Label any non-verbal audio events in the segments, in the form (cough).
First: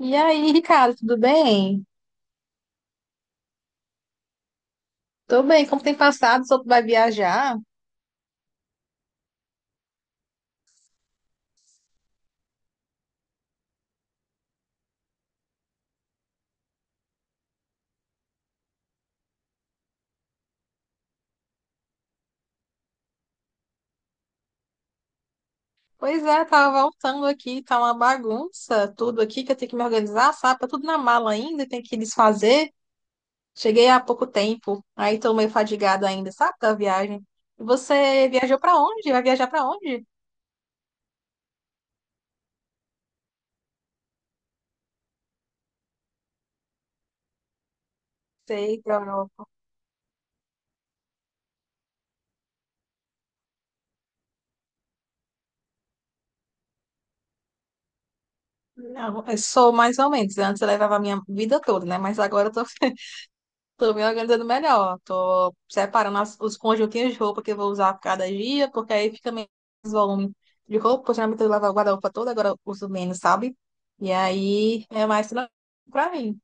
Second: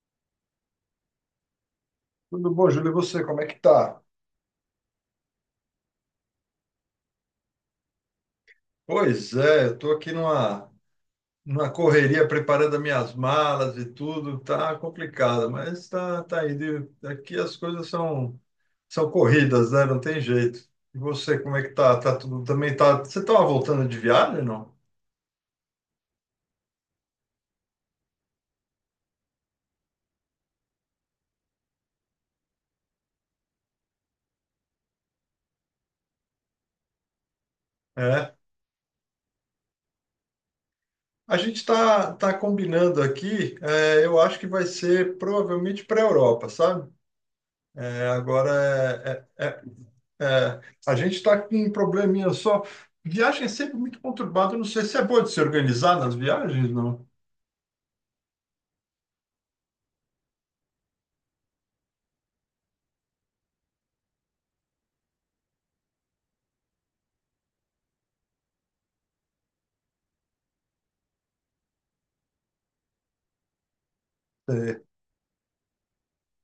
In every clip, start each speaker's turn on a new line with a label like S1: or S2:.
S1: E aí, Ricardo, tudo bem?
S2: Tudo bom, Júlio? E você, como é que tá?
S1: Tô bem, como tem passado? Só tu vai viajar?
S2: Pois é, eu tô aqui numa correria preparando as minhas malas e tudo, tá complicado, mas tá indo. Aqui as coisas são corridas, né? Não tem jeito. E você, como é que tá? Tá tudo também tá. Você tava voltando de viagem, não?
S1: Pois é, tava voltando aqui, tá uma bagunça, tudo aqui que eu tenho que me organizar, sabe? Tá tudo na mala ainda, tem que desfazer. Cheguei há pouco tempo, aí tô meio fadigado ainda, sabe, da viagem. E você
S2: É.
S1: viajou pra onde? Vai viajar pra onde?
S2: A gente tá combinando aqui, eu acho que vai ser provavelmente para a Europa, sabe? É, agora,
S1: Sei, pra
S2: é,
S1: Europa.
S2: é, é É, a gente está com um probleminha só. Viagem é sempre muito conturbada. Não sei se é bom de se organizar nas viagens, não.
S1: Não, eu sou mais ou menos. Antes eu levava a minha vida toda, né? Mas agora eu tô (laughs) tô me organizando melhor. Tô separando os conjuntinhos de roupa que eu vou usar por cada dia, porque aí fica menos volume de roupa. Porque Geralmente eu lavo a guarda-roupa toda, agora eu uso menos, sabe? E
S2: É,
S1: aí é mais tranquilo pra mim.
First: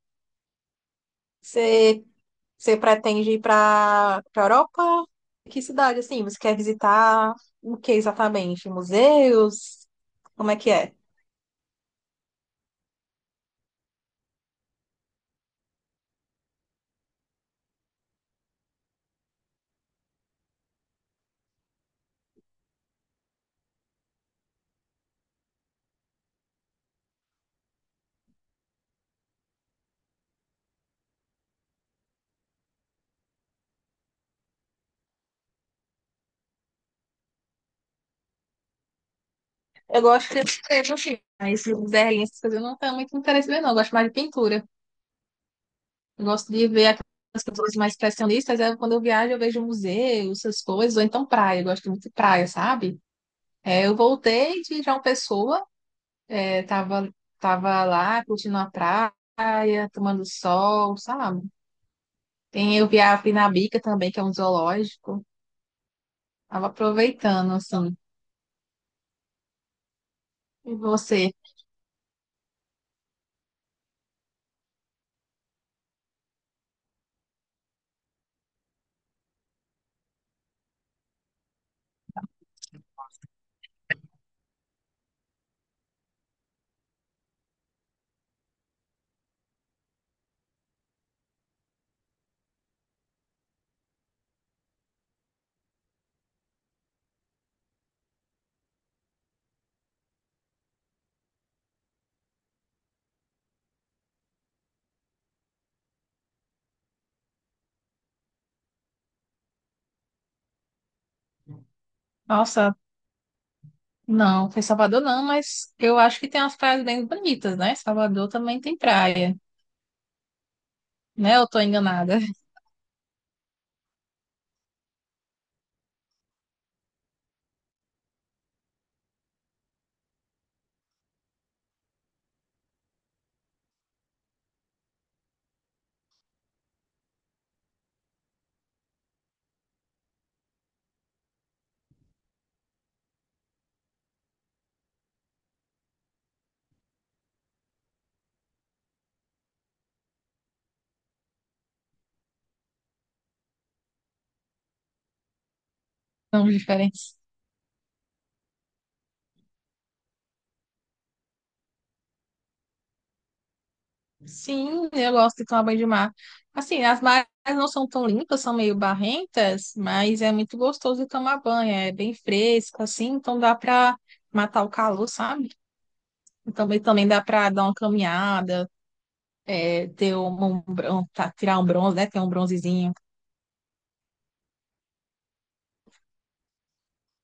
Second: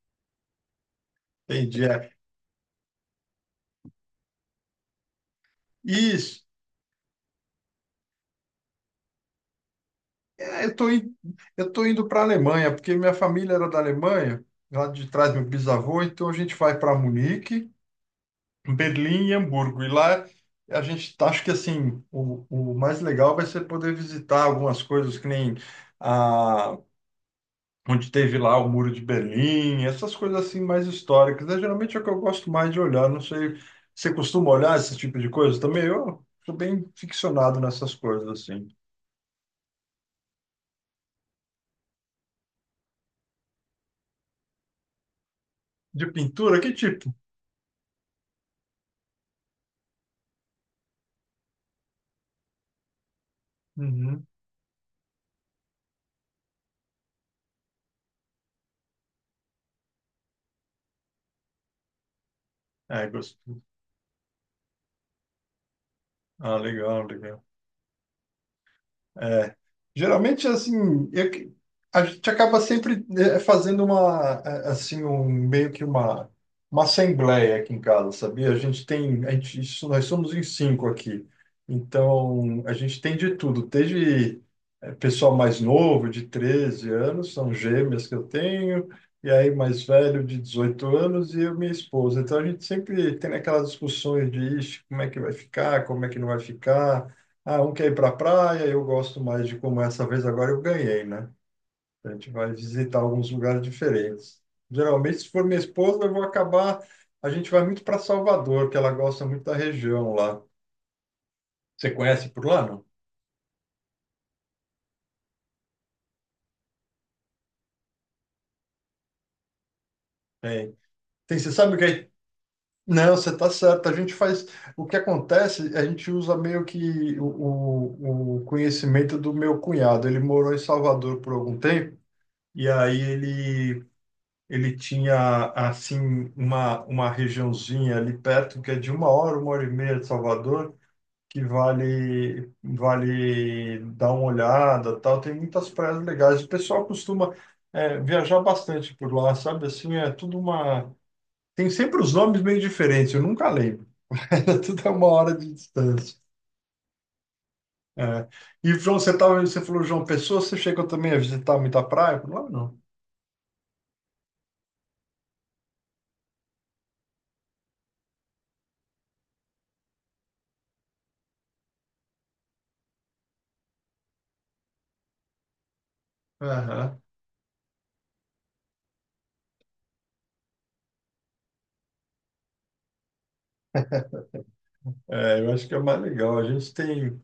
S2: entendi.
S1: Você,
S2: É.
S1: você pretende ir pra Europa? Que cidade, assim? Você
S2: Isso.
S1: quer visitar o que exatamente? Museus? Como é
S2: É,
S1: que
S2: eu tô,
S1: é?
S2: in- eu tô indo para a Alemanha, porque minha família era da Alemanha, lá de trás meu bisavô, então a gente vai para Munique, Berlim e Hamburgo. E lá a gente tá, acho que assim, o mais legal vai ser poder visitar algumas coisas que nem, onde teve lá o Muro de Berlim, essas coisas assim mais históricas, né? Geralmente é o que eu gosto mais de olhar, não sei, você costuma olhar esse tipo de coisa também? Eu sou bem ficcionado nessas coisas assim.
S1: Eu gosto de escrever, assim, mas Berlim, essas coisas eu não tenho muito interesse em ver, não. Eu gosto mais de pintura.
S2: De
S1: Eu gosto
S2: pintura,
S1: de
S2: que
S1: ver
S2: tipo?
S1: aquelas pessoas mais expressionistas. É quando eu viajo, eu vejo museus, essas coisas, ou então praia. Eu gosto muito de praia, sabe? É, eu
S2: Uhum.
S1: voltei de João Pessoa, é, tava, tava lá curtindo a praia, tomando sol, sabe? Tem, eu vi
S2: É,
S1: a
S2: gosto.
S1: Pinabica também, que é um zoológico.
S2: Ah,
S1: Tava
S2: legal, legal.
S1: aproveitando, assim.
S2: É, geralmente,
S1: E
S2: assim,
S1: você?
S2: a gente acaba sempre fazendo uma, assim, um, meio que uma assembleia aqui em casa, sabia? A gente tem, a gente, isso, nós somos em cinco aqui, então a gente tem de tudo, desde pessoal mais novo, de 13 anos, são gêmeas que eu tenho, e aí mais velho, de 18 anos, e eu, e minha esposa. Então a gente sempre tem aquelas discussões de: "Ixi, como é que vai ficar, como é que não vai ficar, ah, um quer ir para a praia, eu gosto mais de como essa vez agora eu ganhei, né? A gente vai visitar alguns lugares diferentes." Geralmente, se for minha esposa, eu vou acabar. A gente vai muito para Salvador, que ela gosta muito da região lá. Você conhece por lá,
S1: Nossa,
S2: não?
S1: não, foi Salvador não, mas eu acho que tem umas praias bem bonitas, né? Salvador também tem praia,
S2: Tem.
S1: né?
S2: Tem,
S1: Eu
S2: você
S1: tô
S2: sabe o que é?
S1: enganada,
S2: Não, você está certo. A gente faz. O que acontece, a gente usa meio que o conhecimento do meu cunhado. Ele morou em Salvador por algum tempo, e aí ele tinha, assim, uma regiãozinha ali perto, que é de uma hora e meia de Salvador, que vale dar uma olhada, tal. Tem muitas praias legais. O pessoal costuma, viajar bastante por lá, sabe? Assim, é tudo Tem sempre os nomes meio diferentes, eu nunca lembro. (laughs) Era tudo a uma hora de distância.
S1: (laughs) não diferente.
S2: É. E, João, você tava, você falou, João Pessoa, você chegou também a visitar muita praia? Eu falei: "Não, não."
S1: Sim, eu gosto de tomar banho de mar. Assim, as marés não são tão limpas, são meio barrentas, mas é muito gostoso de tomar banho. É bem fresco, assim, então dá para matar o calor, sabe? E também,
S2: Aham.
S1: também dá para dar uma caminhada, é, ter tá, tirar um bronze, né? Ter um bronzezinho.
S2: É, eu acho que é mais legal. A gente tem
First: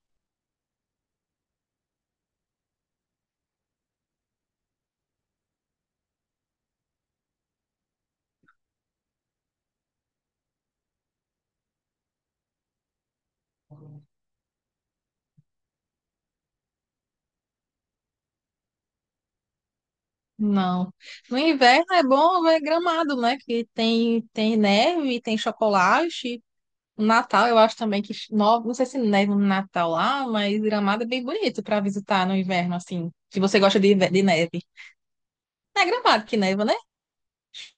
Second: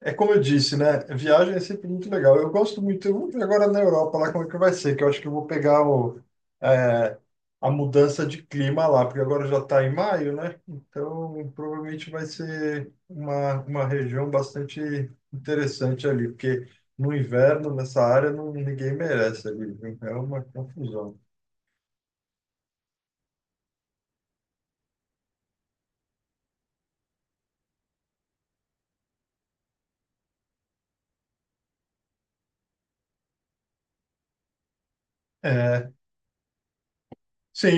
S2: É como eu disse, né? Viagem é sempre muito legal. Eu gosto muito, eu vou ver agora na Europa lá como é que vai ser, que eu acho que eu vou pegar é, a mudança de clima lá, porque agora já está em maio, né? Então provavelmente vai ser uma região bastante interessante ali, porque no inverno, nessa área, não, ninguém merece ali, viu? É uma
S1: Não.
S2: confusão.
S1: No inverno é bom ver Gramado, né? Que tem, tem neve, tem chocolate. O Natal, eu acho também que, não sei se neva no Natal lá, mas Gramado é bem bonito para visitar no inverno, assim, se você gosta de, de neve. Não é
S2: É,
S1: Gramado que neva, né?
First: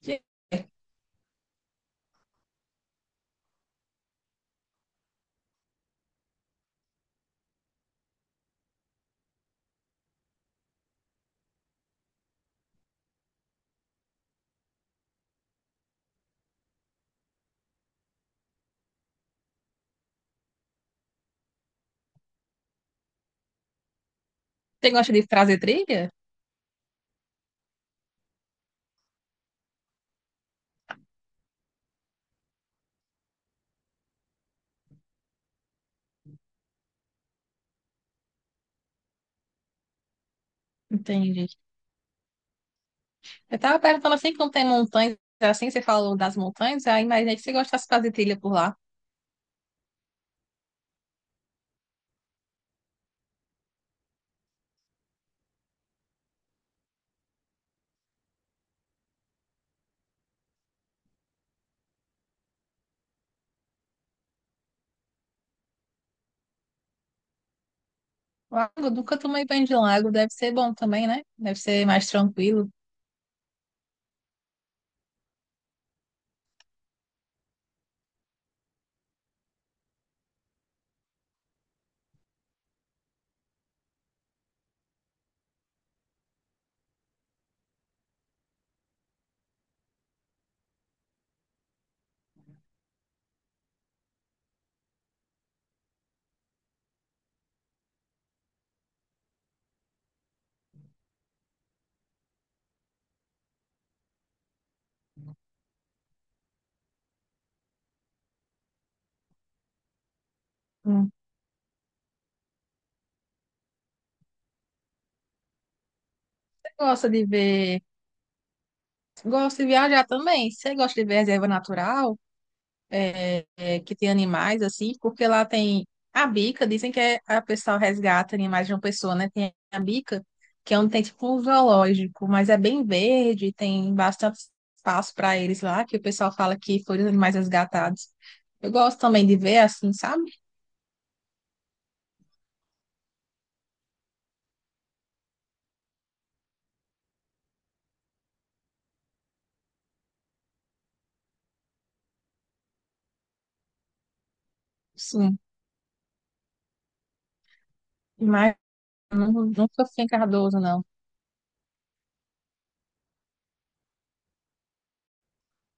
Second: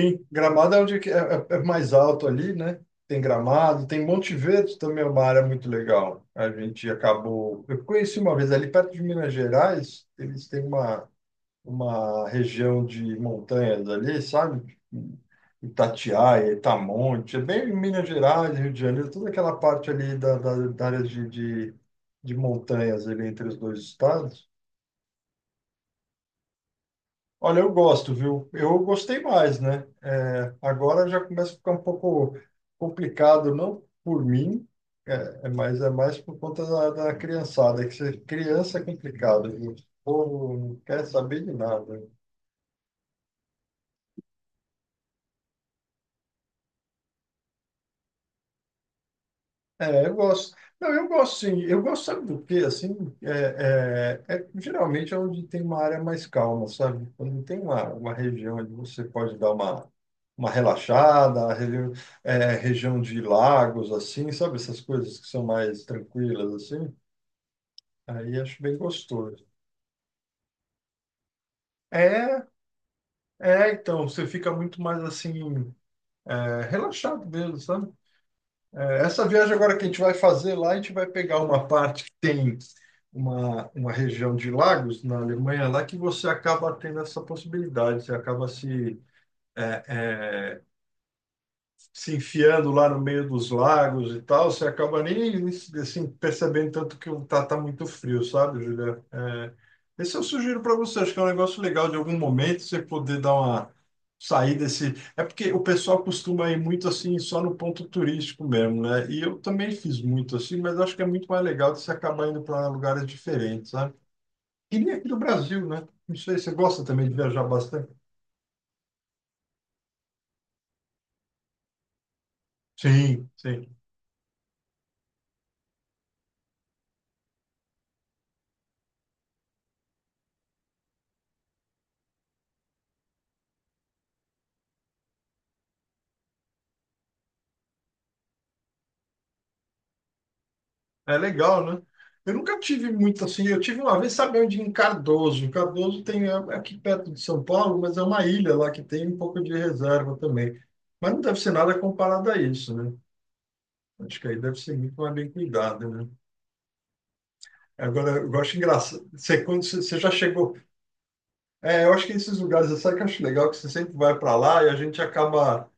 S1: Você
S2: Gramado é onde que é, é mais alto ali, né? Tem Gramado, tem Monte Verde também, é uma área muito legal. A gente acabou. Eu conheci uma vez ali perto de Minas Gerais, eles têm uma região de montanhas ali, sabe? Itatiaia, Itamonte, é bem Minas Gerais, Rio de Janeiro, toda aquela parte ali da área de montanhas ali entre os dois estados.
S1: gosta de trazer trilha?
S2: Olha, eu gosto, viu? Eu gostei mais, né? É, agora já começa a ficar um pouco complicado, não por mim, é mais por conta da criançada, que ser criança é complicado, viu? O povo não quer saber
S1: Entendi.
S2: de nada.
S1: Eu tava perguntando assim, como tem montanhas, assim, você falou das montanhas, aí imaginei que você gostasse de fazer trilha por lá.
S2: É, eu gosto. Não, eu gosto sim. Eu gosto, sabe do quê? Assim, geralmente é onde tem uma área mais calma, sabe? Quando tem uma região onde você pode dar uma relaxada, região de lagos, assim, sabe? Essas coisas que são mais tranquilas, assim. Aí acho bem
S1: Lago, nunca tomei
S2: gostoso.
S1: banho de lago, deve ser bom também, né? Deve ser mais
S2: É,
S1: tranquilo.
S2: então, você fica muito mais assim, relaxado mesmo, sabe? É, essa viagem agora que a gente vai fazer lá, a gente vai pegar uma parte que tem uma região de lagos na Alemanha lá que você acaba tendo essa possibilidade, você acaba se é, é, se enfiando lá no meio dos lagos e tal, você acaba nem assim, percebendo tanto que tá muito frio, sabe, Julia? É, esse eu sugiro para você, acho que é um negócio legal de algum momento você poder dar uma saída desse. É porque o pessoal costuma ir muito assim, só no ponto turístico mesmo, né? E eu também fiz muito assim, mas acho que é
S1: Hum.
S2: muito mais legal de você acabar indo para lugares diferentes, sabe? E nem aqui do Brasil, né? Não sei, você
S1: Você
S2: gosta também
S1: gosta
S2: de
S1: de
S2: viajar
S1: ver.
S2: bastante?
S1: Gosto de viajar também. Você gosta de ver reserva natural?
S2: Sim, sim.
S1: Que tem animais, assim, porque lá tem a bica, dizem que é, a pessoa resgata animais de uma pessoa, né? Tem a bica, que é onde tem tipo um zoológico, mas é bem verde, tem bastante espaço para eles lá, que o pessoal fala que foram os animais resgatados. Eu gosto também de ver assim, sabe?
S2: É legal, né? Eu nunca tive muito assim. Eu tive uma vez, sabe onde? Em Cardoso. Cardoso tem é é aqui perto de São Paulo, mas é uma ilha lá que tem um pouco de reserva também. Mas não deve ser nada comparado a isso, né? Acho que aí deve ser muito mais bem
S1: Sim,
S2: cuidado, né? Agora, eu
S1: mas
S2: acho engraçado.
S1: eu
S2: Você, quando você,
S1: nunca
S2: você
S1: fui em
S2: já chegou.
S1: Cardoso, não.
S2: É, eu acho que esses lugares, sabe que eu acho legal que você sempre vai para lá e a gente acaba.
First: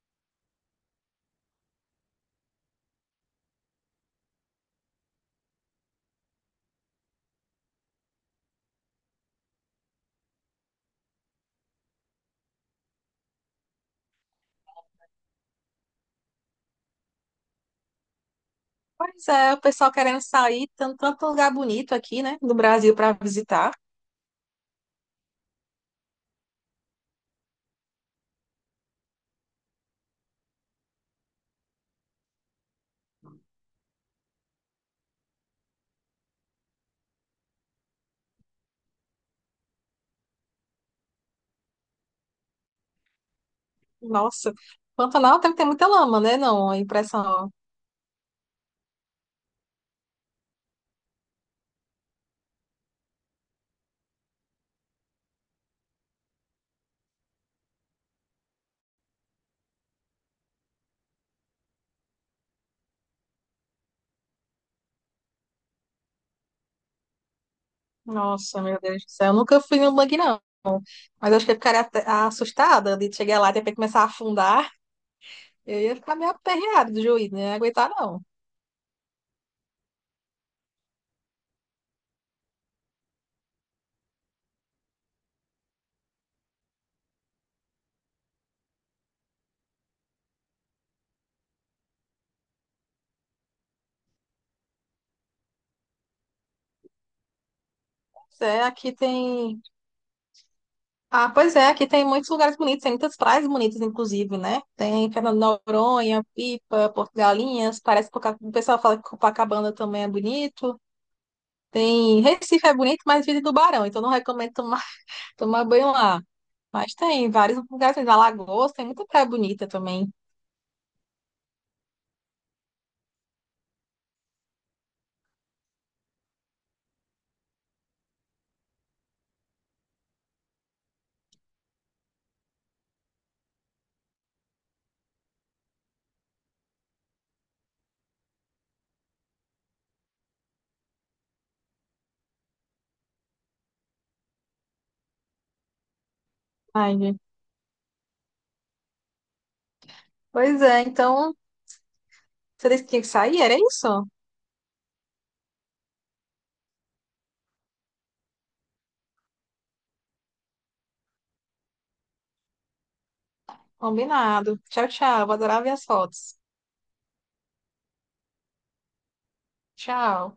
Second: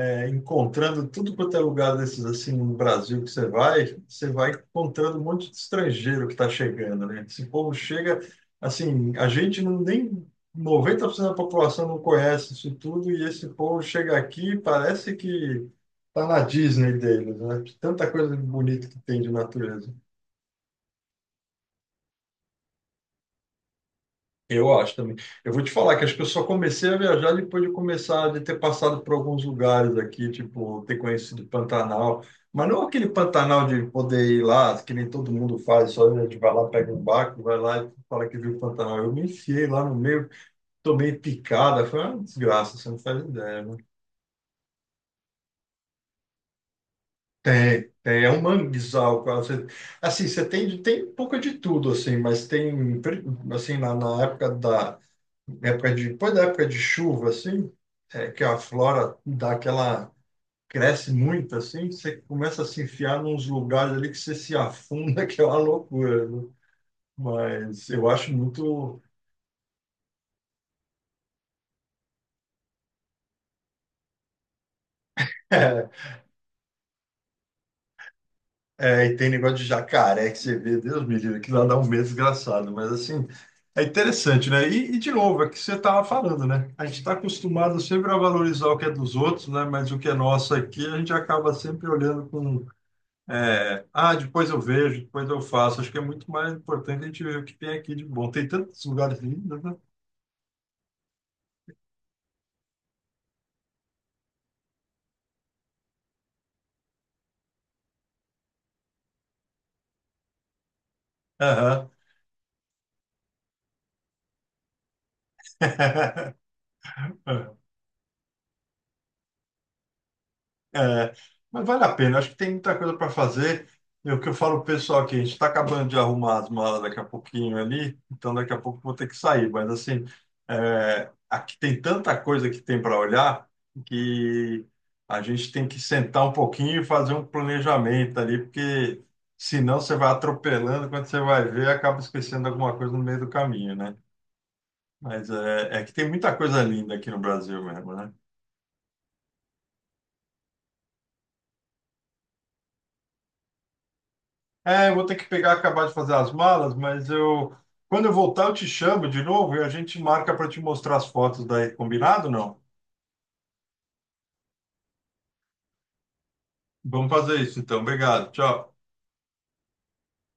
S2: Encontrando tudo quanto é lugar desses assim no Brasil, que você vai, encontrando um monte de estrangeiro que está chegando, né? Esse povo chega, assim, a gente não nem 90% da população não conhece isso tudo, e esse povo chega aqui e parece que tá na Disney deles, né? Tanta coisa bonita que tem
S1: Pois
S2: de
S1: é, o pessoal
S2: natureza.
S1: querendo sair, tanto, tanto lugar bonito aqui, né, do Brasil para visitar.
S2: Eu acho também. Eu vou te falar que acho que eu só comecei a viajar depois de começar de ter passado por alguns lugares aqui, tipo, ter conhecido Pantanal, mas não aquele Pantanal de poder ir lá, que nem todo mundo faz, só a gente vai lá, pega um barco, vai lá e fala que viu Pantanal. Eu me enfiei lá no meio, tomei picada, foi uma desgraça, você não faz ideia, né?
S1: Nossa, Pantanal tem que ter muita lama, né? Não, a impressão.
S2: Tem, é um manguezal, cara. Você, assim, você tem um pouco de tudo, assim, mas tem, assim, na época da época de, depois da época de chuva, assim, que a flora dá aquela, cresce muito, assim, você começa a se enfiar nos lugares ali que você se afunda, (laughs) que é uma loucura, né? Mas eu acho
S1: Nossa, meu
S2: muito.
S1: Deus do céu, eu nunca fui no bug, não. Mas acho que eu ficaria assustada de chegar lá e ter que começar a afundar. Eu ia
S2: (laughs)
S1: ficar meio aperreada do juiz, né? Não ia aguentar, não.
S2: É, e tem negócio de jacaré que você vê, Deus me livre, que lá dá um medo desgraçado, mas assim, é interessante, né? E, de novo, é o que você estava falando, né? A gente está acostumado sempre a valorizar o que é dos outros, né? Mas o que é nosso aqui, a gente acaba sempre olhando com: "Ah, depois eu vejo, depois eu faço." Acho que é muito mais importante a gente ver o que tem aqui de bom.
S1: Pois
S2: Tem
S1: é,
S2: tantos
S1: aqui
S2: lugares
S1: tem.
S2: lindos, né?
S1: Ah, pois é, aqui tem muitos lugares bonitos, tem muitas praias bonitas, inclusive, né? Tem Fernando de Noronha, Pipa, Porto Galinhas, parece que o pessoal fala que Copacabana também é bonito.
S2: Aham.
S1: Tem Recife é bonito, mas vive tubarão, então não recomendo tomar, (laughs) tomar banho lá.
S2: (laughs)
S1: Mas tem vários lugares, tem Alagoas, tem muita praia bonita também.
S2: É, mas vale a pena, acho que tem muita coisa para fazer. É o que eu falo pro pessoal aqui, a gente está acabando de arrumar as malas daqui a pouquinho ali, então daqui a pouco eu vou ter que sair. Mas assim, aqui tem tanta coisa que tem para olhar, que a gente tem que sentar um pouquinho e fazer um planejamento ali, porque senão você vai atropelando, quando você vai ver, acaba esquecendo alguma coisa no meio do caminho, né? Mas é que tem muita coisa linda
S1: Ai,
S2: aqui no
S1: gente.
S2: Brasil mesmo, né?
S1: Pois é, então você disse que tinha que sair? Era isso?
S2: É, eu vou ter que pegar, acabar de fazer as malas, mas eu, quando eu voltar, eu te chamo de novo e a gente marca para te mostrar as fotos daí, combinado? Não?
S1: Combinado. Tchau, tchau. Vou adorar ver as fotos.
S2: Vamos fazer isso então. Obrigado. Tchau.
S1: Tchau.